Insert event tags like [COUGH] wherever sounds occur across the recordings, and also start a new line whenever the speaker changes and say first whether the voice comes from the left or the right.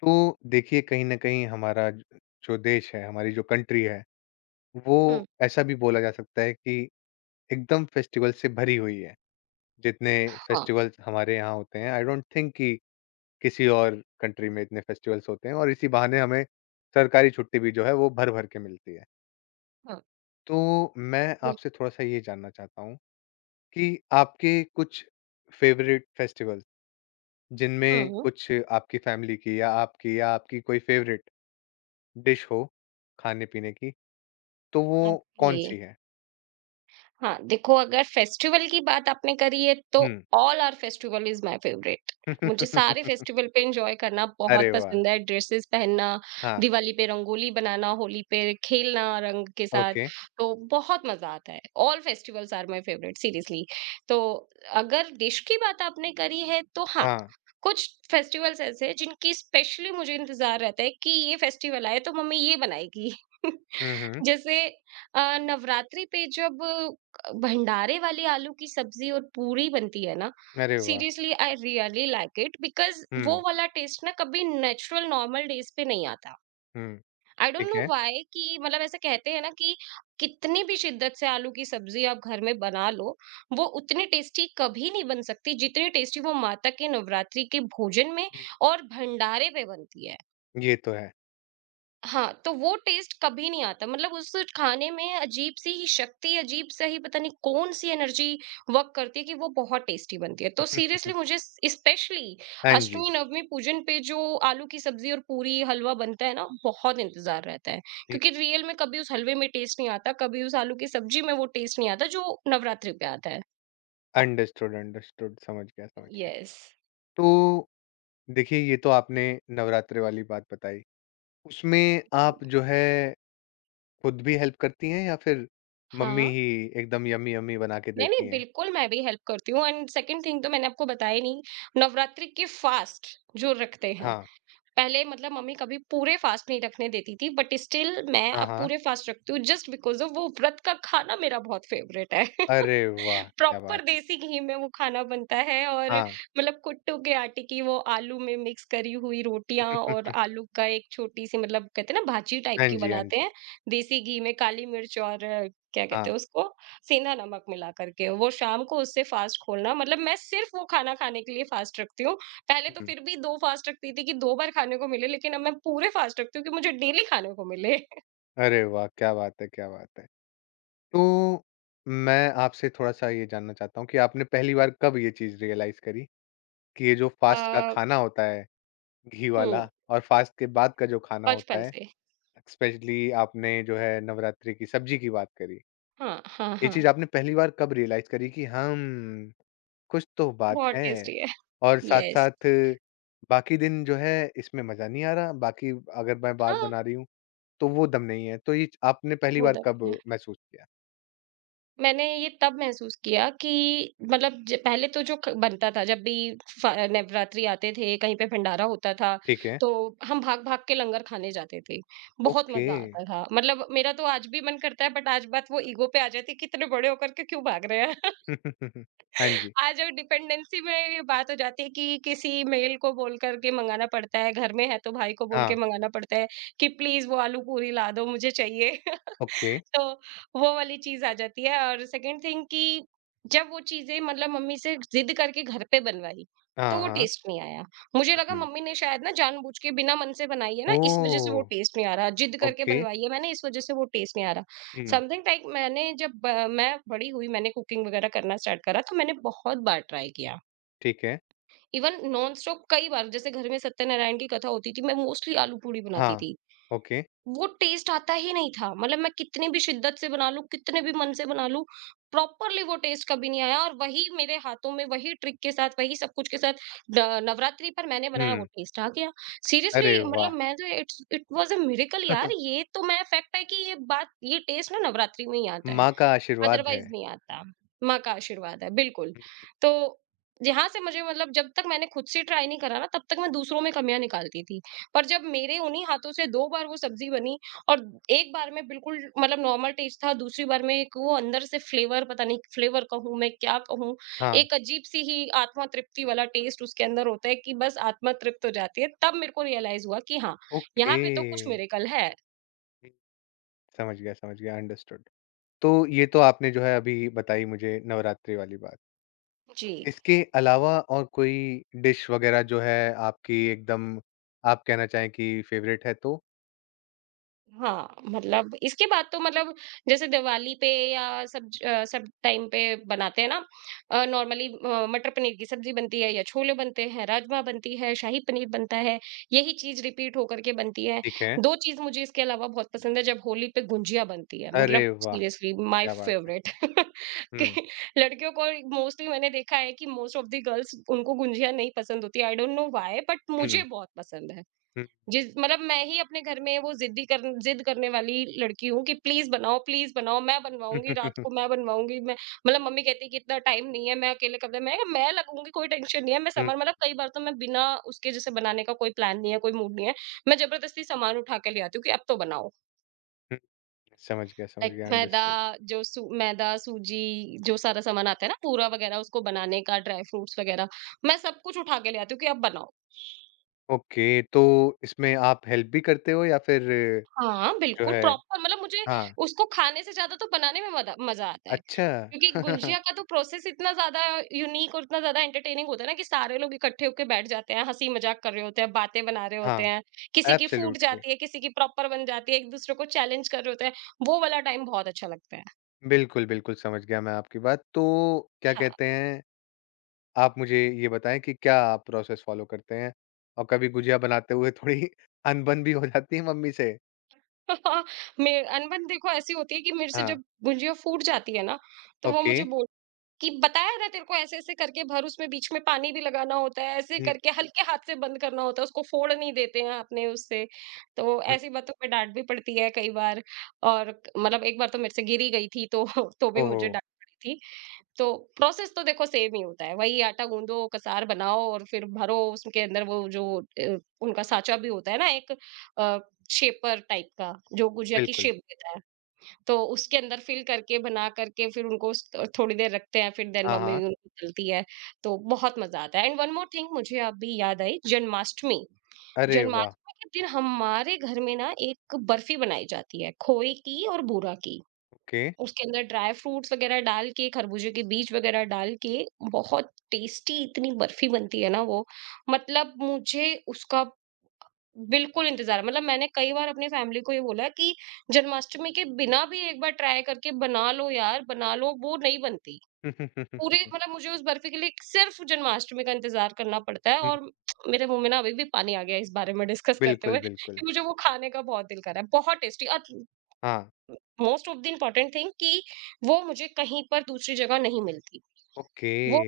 left: तो देखिए कहीं न कहीं हमारा ज जो देश है, हमारी जो कंट्री है, वो
right: हुँ,
left: ऐसा भी बोला जा सकता है कि एकदम फेस्टिवल से भरी हुई है। जितने
right: हाँ,
left: फेस्टिवल्स हमारे यहाँ होते हैं आई डोंट थिंक कि किसी और कंट्री में इतने फेस्टिवल्स होते हैं और इसी बहाने हमें सरकारी छुट्टी भी जो है वो भर-भर के मिलती है।
right: हाँ,
left: तो मैं
right: बिल
left: आपसे थोड़ा-सा ये जानना चाहता हूँ कि आपके कुछ फ़ेवरेट फेस्टिवल्स जिनमें
right: हुँ,
left: कुछ आपकी फैमिली की या आपकी कोई फ़ेवरेट डिश हो खाने-पीने की? तो वो
right: ओके।
left: कौन-सी है?
right: हाँ, देखो अगर फेस्टिवल की बात आपने करी है तो
left: hmm.
right: All are festival is my favourite. मुझे सारे
left: [LAUGHS]
right: फेस्टिवल पे एन्जॉय करना
left: अरे
right: बहुत
left: वाह!
right: पसंद है, ड्रेसेस पहनना,
left: हाँ,
right: दिवाली पे रंगोली बनाना, होली पे खेलना रंग के साथ,
left: ओके।
right: तो बहुत मज़ा आता है। All festivals are my favourite seriously. तो अगर डिश की बात आपने करी है तो हाँ,
left: हाँ।
right: कुछ फेस्टिवल्स ऐसे हैं जिनकी स्पेशली मुझे इंतज़ार रहता है कि ये फेस्टिवल आए तो मम्मी ये बनाएगी। [LAUGHS]
left: हुँ, हुँ।
right: जैसे नवरात्रि पे जब भंडारे वाली आलू की सब्जी और पूरी बनती है ना।
left: अरे वाह!
right: Seriously I really like it because
left: hmm,
right: वो वाला टेस्ट ना कभी नेचुरल नॉर्मल डेज पे नहीं आता।
left: हुँ।
right: आई डोंट
left: ठीक
right: नो
left: है।
right: व्हाई कि मतलब ऐसे कहते हैं ना कि कितनी भी शिद्दत से आलू की सब्जी आप घर में बना लो वो उतनी टेस्टी कभी नहीं बन सकती जितनी टेस्टी वो माता के नवरात्रि के भोजन में
left: हम्म,
right: और भंडारे पे बनती है।
left: ये तो है।
right: हाँ, तो वो टेस्ट कभी नहीं आता मतलब उस खाने में अजीब-सी ही शक्ति, अजीब-सा ही पता नहीं कौन-सी एनर्जी वर्क करती है कि वो बहुत टेस्टी बनती है। तो सीरियसली
left: [LAUGHS]
right: मुझे स्पेशली
left: हाँ जी।
right: अष्टमी-नवमी पूजन पे जो आलू की सब्ज़ी और पूरी, हलवा बनता है ना, बहुत इंतज़ार रहता है। क्योंकि रियल में कभी उस हलवे में टेस्ट नहीं आता, कभी उस आलू की सब्ज़ी में वो टेस्ट नहीं आता जो नवरात्रि पे आता है।
left: Understood, understood. समझ गया, समझ गया।
right: यस।
left: तो देखिए, ये तो आपने नवरात्रे वाली बात बताई। उसमें आप जो है खुद भी हेल्प करती हैं या फिर मम्मी
right: हाँ।
left: ही एकदम यम्मी-यम्मी बना के
right: नहीं,
left: देती
right: नहीं,
left: हैं?
right: बिल्कुल मैं भी हेल्प करती हूँ एंड सेकंड थिंग तो मैंने आपको बताया ही नहीं, नवरात्रि के फास्ट जो रखते हैं
left: हाँ।
right: पहले मतलब मम्मी कभी पूरे फास्ट नहीं रखने देती थी बट स्टिल मैं
left: हाँ,
right: अब
left: हाँ।
right: पूरे फास्ट रखती हूँ जस्ट बिकॉज ऑफ वो व्रत का खाना मेरा बहुत फेवरेट है। [LAUGHS]
left: अरे वाह! क्या
right: प्रॉपर
left: बात है।
right: देसी घी में वो खाना बनता है और
left: हाँ।
right: मतलब कुट्टू के आटे की वो आलू में मिक्स करी हुई रोटियां और
left: [LAUGHS]
right: आलू का एक छोटी सी मतलब कहते हैं ना भाजी टाइप
left: हाँ
right: की
left: जी, हाँ
right: बनाते
left: जी।
right: हैं। देसी घी में काली मिर्च और क्या कहते
left: हाँ।
right: हैं उसको सेंधा नमक मिला करके वो शाम को उससे फास्ट खोलना मतलब मैं सिर्फ वो खाना खाने के लिए फास्ट रखती हूँ। पहले तो
left: हुँ।
right: फिर भी 2 फास्ट रखती थी कि 2 बार खाने को मिले, लेकिन अब मैं पूरे फास्ट रखती हूँ कि मुझे डेली खाने को मिले। [LAUGHS]
left: अरे वाह! क्या बात है, क्या बात है। तो मैं आपसे थोड़ा-सा ये जानना चाहता हूँ कि आपने पहली बार कब ये चीज़ रियलाइज़ करी कि ये जो फास्ट का
right: अ,
left: खाना होता है, घी
right: हुँ,
left: वाला और फास्ट के बाद का जो खाना होता
right: बचपन
left: है,
right: से।
left: स्पेशली आपने जो है नवरात्रि की सब्जी की बात करी।
right: हाँ, हाँ,
left: ये
right: हाँ,
left: चीज़ आपने पहली बार कब रियलाइज़ करी कि हम कुछ तो बात
right: बहुत
left: है
right: टेस्टी है।
left: और
right: येस।
left: साथ-साथ बाकी दिन जो है इसमें मज़ा नहीं आ रहा, बाकी अगर मैं बार
right: हाँ,
left: बना रही हूँ, तो वो दम नहीं है। तो ये च आपने पहली बार
right: होता
left: कब
right: भी है।
left: महसूस किया?
right: मैंने ये तब महसूस किया कि मतलब ज पहले तो जो क बनता था जब भी फ नवरात्रि आते थे, कहीं पे भंडारा होता था,
left: ठीक है।
right: तो हम भाग-भाग के लंगर खाने जाते थे। बहुत
left: ओके।
right: मज़ा आता था। मतलब मेरा तो आज भी मन करता है बट आज बात वो ईगो पे आ जाती है, कितने बड़े होकर के क्यों भाग रहे हैं।
left: [LAUGHS] हाँ जी।
right: आज वो डिपेंडेंसी में ये बात हो जाती है कि किसी मेल को बोल करके मंगाना पड़ता है, घर में है तो भाई को बोल के
left: हाँ,
right: मंगाना पड़ता है कि प्लीज़ वो आलू पूरी ला दो मुझे चाहिए। [LAUGHS]
left: ओके।
right: तो वो वाली चीज़ आ जाती है और सेकंड थिंग कि जब वो चीज़ें मतलब मम्मी से ज़िद करके घर पे बनवाई, तो
left: हाँ,
right: वो
left: हाँ।
right: टेस्ट नहीं आया। मुझे लगा
left: हुँ।
right: मम्मी ने शायद ना जानबूझ के बिना मन से बनाई है ना, इस वज़ह से
left: ओह!
right: वो टेस्ट नहीं आ रहा। ज़िद करके
left: ओके।
right: बनवाई है मैंने, इस वज़ह से वो टेस्ट नहीं आ रहा।
left: हुँ,
right: समथिंग लाइक मैंने जब मैं बड़ी हुई, मैंने कुकिंग वग़ैरह करना स्टार्ट करा, तो मैंने बहुत बार ट्राई किया।
left: ठीक है।
right: इवन नॉन स्टॉप कई बार, जैसे घर में सत्यनारायण की कथा होती थी, मैं मोस्टली आलू पूड़ी बनाती
left: हाँ,
right: थी।
left: ओके।
right: वो टेस्ट आता ही नहीं था मतलब मैं कितनी भी शिद्दत से बना लूं कितने भी मन से बना लूं प्रॉपरली वो टेस्ट कभी नहीं आया और वही मेरे हाथों में वही ट्रिक के साथ वही सब कुछ के साथ नवरात्रि पर मैंने बनाया वो
left: हुँ।
right: टेस्ट आ गया।
left: अरे
right: सीरियसली मतलब
left: वाह!
right: मैं तो it's it was a miracle यार
left: [LAUGHS]
right: ये तो मैं फैक्ट है कि ये बात ये टेस्ट ना नवरात्रि में ही आता है।
left: माँ का आशीर्वाद है।
right: अदरवाइज़ नहीं आता, माँ का आशीर्वाद है, बिल्कुल। तो यहाँ से मुझे मतलब जब तक मैंने खुद से ट्राई नहीं करा ना, तब तक मैं दूसरों में कमियाँ निकालती थी। पर जब मेरे उन्हीं हाथों से 2 बार वो सब्ज़ी बनी और एक बार में बिल्कुल मतलब नॉर्मल टेस्ट था, दूसरी बार में एक वो अंदर से फ्लेवर पता नहीं फ्लेवर कहूँ मैं क्या कहूँ,
left: हाँ,
right: एक अजीब-सी ही आत्मा तृप्ति वाला टेस्ट उसके अंदर होता है कि बस आत्मा तृप्त हो जाती है। तब मेरे को रियलाइज़ हुआ कि हाँ,
left: ओके।
right: यहाँ पे तो कुछ मिरेकल है।
left: समझ गया, अंडरस्टूड। तो ये तो आपने जो है अभी बताई मुझे नवरात्रि वाली बात।
right: जी।
left: इसके अलावा और कोई डिश वग़ैरह जो है आपकी एकदम आप कहना चाहें कि फ़ेवरेट है तो?
right: हाँ, मतलब इसके बाद तो मतलब जैसे दिवाली पे या सब टाइम पे बनाते हैं ना नॉर्मली मटर पनीर की सब्जी बनती है या छोले बनते हैं, राजमा बनती है, शाही पनीर बनता है, यही चीज़ रिपीट होकर के बनती है।
left: ठीक है।
right: 2 चीज़ मुझे इसके अलावा बहुत पसंद है जब होली पे गुंजिया बनती है,
left: अरे
right: मतलब
left: वाह!
right: सीरियसली माय
left: क्या बात है।
right: फेवरेट। [LAUGHS] कि
left: हुँ।
right: लड़कियों को मोस्टली मैंने देखा है कि मोस्ट ऑफ द गर्ल्स उनको गुंजिया नहीं पसंद होती है, I don't know why but मुझे
left: हुँ,
right: बहुत पसंद है।
left: हुँ।
right: जिस मतलब मैं ही अपने घर में वो ज़िद करने वाली लड़की हूँ कि प्लीज़ बनाओ, मैं बनवाऊँगी, रात को मैं बनवाऊँगी, मैं मतलब मम्मी कहती है कि इतना टाइम नहीं है, मैं अकेले कर मैंने कहा मैं लगूँगी, कोई टेंशन नहीं है, मैं
left: हुँ,
right: सामान मतलब कई बार तो मैं बिना उसके जैसे बनाने का कोई प्लान नहीं है, कोई मूड नहीं है, मैं ज़बरदस्ती सामान उठा के ले आती हूँ कि अब तो बनाओ।
left: हुँ। [LAUGHS] समझ
right: लाइक
left: गया,
right: मैदा
left: अंडरस्टूड।
right: जो सू मैदा, सूजी जो सारा सामान आता है ना, पूरा वगैरह उसको बनाने का, ड्राई फ्रूट्स वगैरह, मैं सब कुछ उठा के ले आती हूँ कि अब बनाओ।
left: ओके, तो इसमें आप हेल्प भी करते हो या फिर
right: हाँ,
left: जो
right: बिल्कुल
left: है
right: प्रॉपर मतलब मुझे
left: हाँ,
right: उसको खाने से ज़्यादा तो बनाने में मदा मज़ा आता है।
left: अच्छा।
right: क्योंकि गुंजिया
left: [LAUGHS]
right: का तो प्रोसेस इतना ज़्यादा यूनिक और इतना ज़्यादा एंटरटेनिंग होता है ना कि सारे लोग इकट्ठे होके बैठ जाते हैं, हँसी-मज़ाक कर रहे होते हैं, बातें बना रहे होते
left: हाँ,
right: हैं। किसी की फूट
left: एब्सोल्युटली।
right: जाती है, किसी की प्रॉपर बन जाती है, एक-दूसरे को चैलेंज कर रहे होते हैं। वो वाला टाइम बहुत अच्छा लगता है।
left: बिल्कुल, बिल्कुल, समझ गया मैं आपकी बात। तो क्या
right: हाँ,
left: कहते हैं, आप मुझे ये बताएँ कि क्या आप प्रोसेस फ़ॉलो करते हैं? और कभी गुझिया बनाते हुए थोड़ी [LAUGHS] अनबन भी हो जाती है मम्मी से?
right: [LAUGHS] मे अनबन देखो ऐसी होती है कि मेरे से
left: हाँ,
right: जब गुंजिया फूट जाती है ना, तो वो
left: ओके।
right: मुझे कि बताया ना तेरे को ऐसे-ऐसे करके भर उसमें बीच में पानी भी लगाना होता है, ऐसे
left: हुँ,
right: करके हल्के हाथ से बंद करना होता है, उसको फोड़ नहीं देते हैं आपने उससे। तो
left: हुँ।
right: ऐसी बातों पे डाँट भी पड़ती है कई बार और मतलब एक बार तो मेरे से गिर ही गई थी तो [LAUGHS] तो भी
left: ओह
right: मुझे
left: हो!
right: डाँट पड़ी थी। तो प्रोसेस तो देखो सेम ही होता है, वही आटा गूँदो, कसार बनाओ और फिर भरो उसके अंदर वो जो अ, उनका साँचा भी होता है ना एक अ, शेपर टाइप का जो गुजिया की
left: बिल्कुल।
right: शेप देता है। तो उसके अंदर फिल करके बना करके फिर उनको उस थोड़ी देर रखते हैं फिर देन
left: हाँ,
right: मम्मी
left: हाँ।
right: उनको तलती है। तो बहुत मज़ा आता है एंड वन मोर थिंग मुझे अभी याद आई जन्माष्टमी।
left: अरे वाह!
right: जन्माष्टमी के दिन हमारे घर में ना एक बर्फ़ी बनाई जाती है, खोए की और बूरा की।
left: ओके।
right: उसके अंदर ड्राई फ्रूट्स वग़ैरह डाल के, खरबूजे के बीज वग़ैरह डाल के बहुत टेस्टी इतनी बर्फ़ी बनती है ना वो, मतलब मुझे उसका बिल्कुल इंतज़ार मतलब मैंने कई बार अपनी फैमिली को ये बोला कि जन्माष्टमी के बिना भी एक बार ट्राई करके बना लो यार, बना लो, वो नहीं बनती। पूरे
left: [LAUGHS]
right: मतलब मुझे उस बर्फी के लिए सिर्फ़ जन्माष्टमी का इंतज़ार करना पड़ता है और मेरे मुँह में ना अभी भी पानी आ गया है इस बारे में डिस्कस करते
left: बिल्कुल,
right: हुए
left: बिल्कुल।
right: कि मुझे वो खाने का बहुत दिल कर रहा है। बहुत टेस्टी और
left: हाँ,
right: most of the important thing कि वो मुझे कहीं पर दूसरी जगह नहीं मिलती।
left: ओके,
right: वो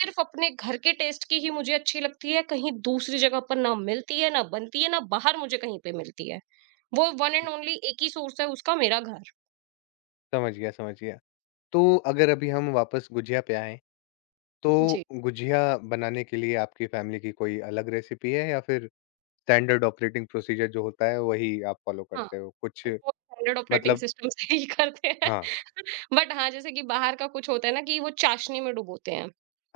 right: सिर्फ़ अपने घर के टेस्ट की ही मुझे अच्छी लगती है, कहीं दूसरी जगह पर ना मिलती है, ना बनती है, ना बाहर मुझे कहीं पे मिलती है। वो वन एंड ओनली एक ही सोर्स है उसका मेरा घर।
left: समझ गया, समझ गया। तो अगर अभी हम वापस गुझिया पे आएँ,
right: जी।
left: तो गुझिया बनाने के लिए आपकी फैमिली की कोई अलग रेसिपी है या फिर स्टैंडर्ड ऑपरेटिंग प्रोसीजर जो होता है, वही आप फ़ॉलो
right: हाँ,
left: करते हो? कुछ
right: वो स्टैंडर्ड ऑपरेटिंग
left: मतलब
right: सिस्टम से ही करते हैं।
left: हाँ,
right: [LAUGHS] बट हाँ, जैसे कि बाहर का कुछ होता है ना कि वो चाशनी में डुबोते हैं।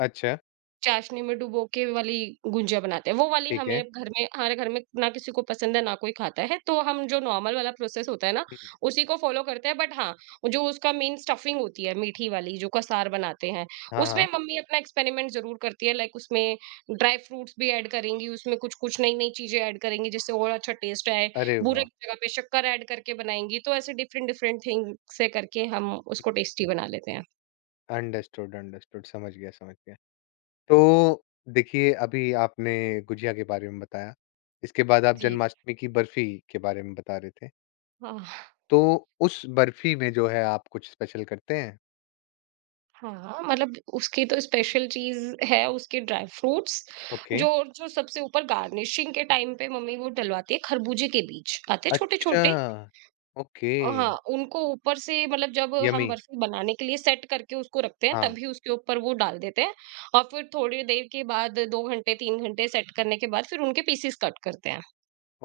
left: अच्छा,
right: चाशनी में डुबो के वाली गुजिया बनाते हैं, वो वाली
left: ठीक है।
right: हमें घर में हमारे घर में ना किसी को पसंद है, ना कोई खाता है। तो हम जो नॉर्मल वाला प्रोसेस होता है ना,
left: हुँ,
right: उसी को फ़ॉलो करते हैं। बट हाँ, जो उसका मेन स्टफिंग होती है, मीठी वाली जो कसार बनाते हैं,
left: हाँ, हाँ।
right: उसमें मम्मी अपना एक्सपेरिमेंट ज़रूर करती है। लाइक उसमें ड्राई फ्रूट्स भी ऐड करेंगी, उसमें कुछ-कुछ नई-नई चीज़ें ऐड करेंगी, जिससे और अच्छा टेस्ट आए।
left: अरे
right: बूरे
left: वाह!
right: की जगह पे शक्कर ऐड करके बनाएँगी, तो ऐसे डिफरेंट-डिफरेंट थिंग से करके हम उसको टेस्टी बना लेते हैं।
left: अंडरस्टूड, अंडरस्टूड, समझ गया, समझ गया। तो देखिए, अभी आपने गुझिया के बारे में बताया, इसके बाद आप
right: जी।
left: जन्माष्टमी की बर्फ़ी के बारे में बता रहे थे।
right: हाँ।
left: तो उस बर्फी में जो है आप कुछ स्पेशल करते हैं?
right: हाँ, मतलब उसकी तो स्पेशल चीज़ है उसके ड्राई फ्रूट्स
left: ओके।
right: जो जो सबसे ऊपर गार्निशिंग के टाइम पे मम्मी वो डलवाती है खरबूजे के बीज आते
left: अच्छा,
right: छोटे-छोटे।
left: ओके,
right: हाँ, उनको ऊपर से मतलब जब हम
left: यम्मी।
right: बर्फी बनाने के लिए सेट करके उसको रखते हैं
left: हाँ,
right: तभी उसके ऊपर वो डाल देते हैं। और फिर थोड़ी देर के बाद 2 घंटे 3 घंटे सेट करने के बाद फिर उनके पीसेस कट करते हैं।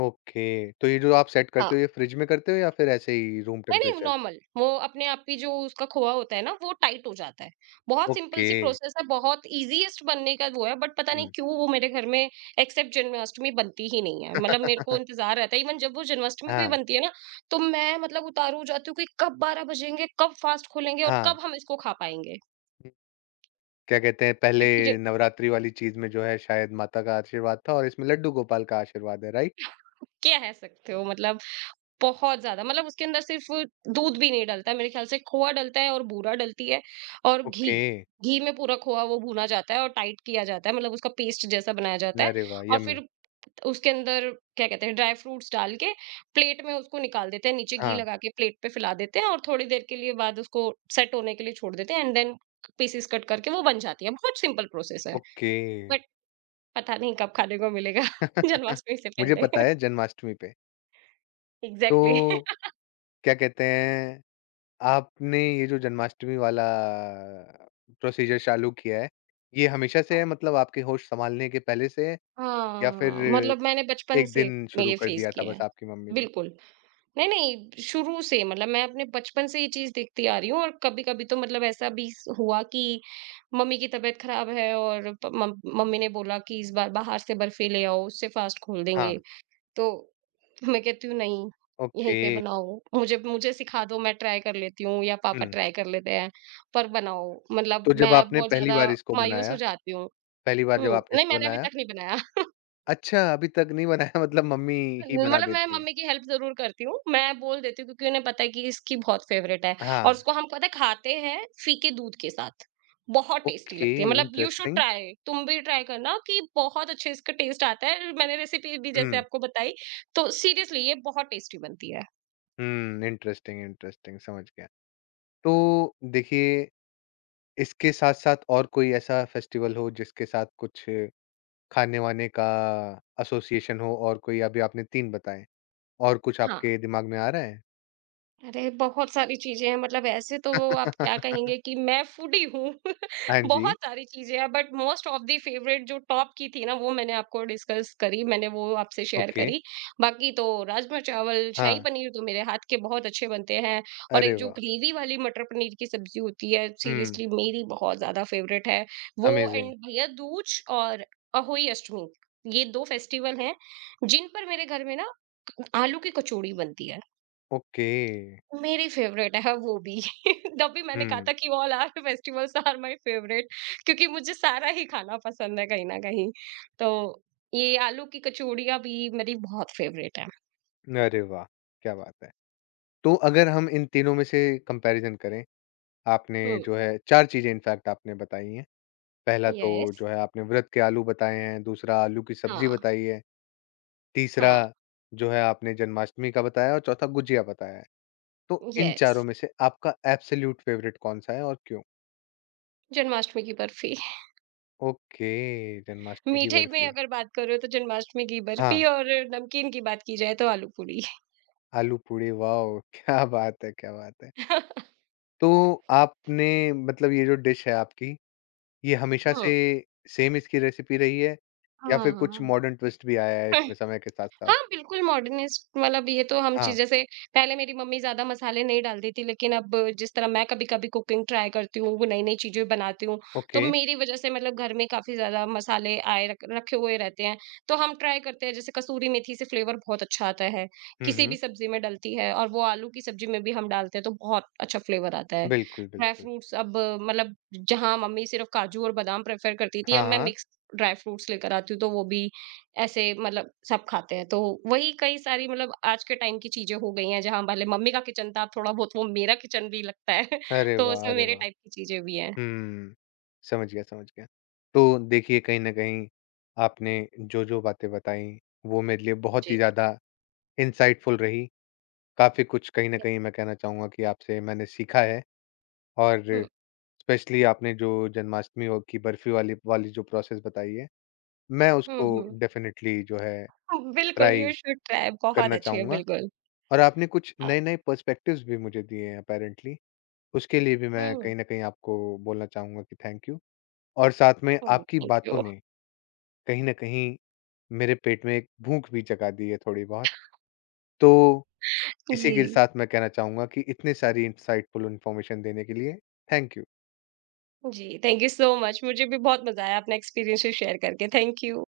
left: ओके, तो ये जो आप सेट
right: हाँ,
left: करते हो ये फ्रिज में करते हो या फिर ऐसे ही रूम
right: नहीं,
left: टेम्परेचर?
right: नॉर्मल वो अपने आप ही जो उसका खोआ होता है ना वो टाइट हो जाता है। बहुत सिंपल
left: ओके,
right: सी प्रोसेस है, बहुत ईज़ीएस्ट बनने का वो है बट पता नहीं
left: हुँ,
right: क्यों वो मेरे घर में एक्सेप्ट जन्माष्टमी बनती ही नहीं है। मतलब मेरे को इंतज़ार रहता है इवन जब वो जन्माष्टमी पे
left: हाँ,
right: बनती है ना तो मैं मतलब उतारू हो जाती हूँ कि कब 12 बजेंगे, कब फास्ट खोलेंगे और
left: हाँ,
right: कब हम इसको खा पाएँगे?
left: क्या कहते हैं पहले
right: क्योंकि ज
left: नवरात्रि वाली चीज़ में जो है शायद माता का आशीर्वाद था और इसमें लड्डू गोपाल का आशीर्वाद है, राइट?
right: क्या कह सकते हो मतलब बहुत ज़्यादा। मतलब उसके अंदर सिर्फ दूध भी नहीं डलता है, मेरे ख्याल से खोआ डलता है और बूरा डलती है और घी,
left: ओके,
right: घी में पूरा खोआ वो भुना जाता है और टाइट किया जाता है, मतलब उसका पेस्ट जैसा बनाया जाता है।
left: अरे वाह!
right: और
left: यम्मी।
right: फिर उसके अंदर क्या कहते हैं ड्राई फ्रूट्स डाल के प्लेट में उसको निकाल देते हैं, नीचे घी
left: हाँ,
right: लगा के प्लेट पे फैला देते हैं और थोड़ी देर के लिए बाद उसको सेट होने के लिए छोड़ देते हैं एंड देन पीसेस कट करके वो बन जाती है। बहुत सिंपल प्रोसेस है
left: ओके।
right: बट पता नहीं कब खाने को मिलेगा [LAUGHS]
left: [LAUGHS]
right: जन्माष्टमी से
left: मुझे
right: पहले।
left: पता
right: [LAUGHS]
left: है जन्माष्टमी पे।
right: एग्ज़ैक्टली।
left: तो क्या कहते हैं आपने ये जो जन्माष्टमी वाला प्रोसीजर चालू किया है, ये हमेशा से है
right: [LAUGHS]
left: मतलब आपके होश संभालने के पहले से है या फिर
right: हाँ, मतलब मैंने बचपन
left: एक
right: से
left: दिन शुरू
right: ये
left: कर
right: फेस
left: दिया था
right: किया है।
left: बस आपकी मम्मी ने?
right: बिल्कुल। नहीं, शुरू से मतलब मैं अपने बचपन से ये चीज़ देखती आ रही हूँ और कभी-कभी तो मतलब ऐसा भी स हुआ कि मम्मी की तबीयत खराब है और प मम मम्मी ने बोला कि इस बार बाहर से बर्फी ले आओ, उससे फास्ट खोल
left: हाँ,
right: देंगे। तो मैं कहती हूँ नहीं,
left: ओके।
right: यहीं पे बनाओ। मुझे मुझे सिखा दो, मैं ट्राई कर लेती हूँ या पापा
left: हुँ,
right: ट्राई कर लेते हैं, पर बनाओ। मतलब
left: तो जब
right: मैं
left: आपने
right: बहुत
left: पहली
right: ज़्यादा
left: बार इसको
right: मायूस
left: बनाया
right: हो जाती हूँ।
left: पहली बार जब
right: हुँ,
left: आपने
right: नहीं
left: इसको
right: मैंने अभी
left: बनाया
right: तक नहीं बनाया।
left: अच्छा अभी तक नहीं बनाया [LAUGHS] मतलब मम्मी ही बना
right: मतलब मैं
left: देती हैं।
right: मम्मी की हेल्प ज़रूर करती हूँ। मैं बोल देती हूँ क्योंकि उन्हें पता है कि इसकी बहुत फेवरेट है और
left: हाँ,
right: उसको हम पता है खाते हैं फीके दूध के साथ। बहुत टेस्टी
left: ओके
right: लगती है, मतलब यू शुड
left: इंटरेस्टिंग।
right: ट्राई, तुम भी ट्राई करना कि बहुत अच्छे इसका टेस्ट आता है। मैंने रेसिपी भी जैसे
left: हुँ,
right: आपको बताई, तो सीरियसली ये बहुत टेस्टी बनती है।
left: हुँ, इंटरेस्टिंग, इंटरेस्टिंग समझ गया। तो देखिए इसके साथ-साथ और कोई ऐसा फेस्टिवल हो जिसके साथ कुछ खाने-वाने का एसोसिएशन हो और कोई अभी आपने 3 बताए, और कुछ
right: हाँ।
left: आपके दिमाग में आ रहा है?
right: अरे! बहुत सारी चीज़ें हैं, मतलब ऐसे तो वो आप क्या कहेंगे कि
left: [LAUGHS]
right: मैं फूडी हूँ। [LAUGHS]
left: हाँ जी,
right: बहुत सारी चीज़ें हैं but most of the favourite जो टॉप की थी ना वो मैंने आपको डिस्कस करी, मैंने वो आपसे शेयर
left: ओके,
right: करी। बाकी तो राजमा-चावल, शाही
left: हाँ,
right: पनीर तो मेरे हाथ के बहुत अच्छे बनते हैं। और
left: अरे
right: एक जो
left: वाह!
right: ग्रेवी वाली मटर पनीर की सब्ज़ी होती है
left: हुँ,
right: सीरियसली मेरी बहुत ज़्यादा फेवरेट है। वो
left: अमेज़िंग,
right: एंड भैया दूज और अहोई अष्टमी, ये 2 फेस्टिवल हैं जिन पर मेरे घर में ना आलू की कचौड़ी बनती है।
left: ओके,
right: मेरी फेवरेट है वो भी। [LAUGHS] जब भी मैंने कहा
left: हुँ,
right: था कि all are festivals are my favourite, क्योंकि मुझे सारा ही खाना पसंद है कहीं ना कहीं, तो ये आलू की कचौड़ियाँ भी मेरी बहुत फेवरेट है।
left: अरे वाह! क्या बात है। तो अगर हम इन तीनों में से कंपैरिज़न करें, आपने
right: हम्म।
left: जो है 4 चीज़ें इनफैक्ट आपने बताई हैं। पहला तो
right: यस।
left: जो है आपने व्रत के आलू बताए हैं, दूसरा आलू की सब्ज़ी
right: हाँ।
left: बताई है। तीसरा
right: हाँ।
left: जो है आपने जन्माष्टमी का बताया और चौथा गुजिया बताया है। तो इन
right: यस।
left: चारों में से आपका एब्सोल्यूट फेवरेट कौन-सा है और क्यों?
right: जन्माष्टमी की बर्फी। [LAUGHS]
left: ओके, जन्माष्टमी की
right: मीठे में
left: बर्फी।
right: अगर बात करो तो जन्माष्टमी की
left: हाँ,
right: बर्फी और नमकीन की बात की जाए तो आलू पूरी।
left: आलू पूड़ी वाओ! [LAUGHS] क्या बात है, क्या बात है।
right: [LAUGHS]
left: तो आपने मतलब ये जो डिश है आपकी, ये हमेशा
right: हम्म।
left: से सेम इसकी रेसिपी रही है या फिर कुछ
right: हाँ।
left: मॉडर्न ट्विस्ट भी आया है इसमें
right: [LAUGHS]
left: समय के साथ-साथ?
right: हाँ, बिल्कुल मॉडर्निस्ट, मतलब ये तो हम
left: हाँ,
right: चीज़ जैसे पहले मेरी मम्मी ज़्यादा मसाले नहीं डालती थी, लेकिन अब जिस तरह मैं कभी-कभी कुकिंग ट्राई करती हूँ, वो नई-नई चीज़ें बनाती हूँ, तो
left: ओके।
right: मेरी वज़ह से मतलब घर में काफ़ी ज़्यादा मसाले आए रख रखे हुए रहते हैं। तो हम ट्राई करते हैं, जैसे कसूरी मेथी से फ्लेवर बहुत अच्छा आता है,
left: हुँ,
right: किसी
left: हुँ।
right: भी सब्ज़ी में डलती है और वो आलू की सब्ज़ी में भी हम डालते हैं, तो बहुत अच्छा फ्लेवर आता है।
left: बिल्कुल,
right: ड्राई
left: बिल्कुल।
right: फ्रूट्स अब मतलब जहाँ मम्मी सिर्फ़ काजू और बादाम प्रेफ़र करती थी,
left: हाँ,
right: अब मैं
left: हाँ।
right: मिक्स ड्राई फ्रूट्स लेकर आती हूँ, तो वो भी ऐसे मतलब सब खाते हैं। तो वही कई सारी मतलब आज के टाइम की चीज़ें हो गई हैं, जहाँ पहले मम्मी का किचन था, अब थोड़ा बहुत वो मेरा किचन भी लगता है। [LAUGHS]
left: अरे
right: तो
left: वाह!
right: उसमें
left: अरे
right: मेरे
left: वाह!
right: टाइप की चीज़ें भी हैं।
left: हुँ। समझ गया, समझ गया। तो देखिए कहीं न कहीं आपने जो-जो बातें बताई वो मेरे लिए बहुत ही
right: जी।
left: ज़्यादा इंसाइटफुल रही। काफ़ी कुछ कहीं न कहीं मैं कहना चाहूँगा कि आपसे मैंने सीखा है और
right: हुँ,
left: स्पेशली आपने जो जन्माष्टमी और की बर्फी वाली वाली जो प्रोसेस बताई है, मैं
right: हुँ,
left: उसको
right: हुँ।
left: डेफिनिटली जो है
right: हुँ, बिल्कुल
left: ट्राई
right: यू शुड ट्राई, बहुत
left: करना
right: अच्छी है,
left: चाहूँगा।
right: बिल्कुल।
left: और आपने कुछ
right: हाँ,
left: नए-नए पर्सपेक्टिव्स भी मुझे दिए हैं अपैरेंटली, उसके लिए भी मैं
right: हुँ,
left: कहीं न कहीं आपको बोलना चाहूँगा कि थैंक यू। और साथ में
right: हुँ,
left: आपकी
right: थैंक
left: बातों
right: यू।
left: ने कहीं न कहीं मेरे पेट में एक भूख भी जगा दी है थोड़ी बहुत। तो इसी के
right: जी,
left: साथ मैं कहना चाहूँगा कि इतनी सारी इंसाइटफुल इन्फॉर्मेशन देने के लिए थैंक यू।
right: जी, थैंक यू सो मच, मुझे भी बहुत मज़ा आया अपना एक्सपीरियंसेस शेयर करके। Thank you.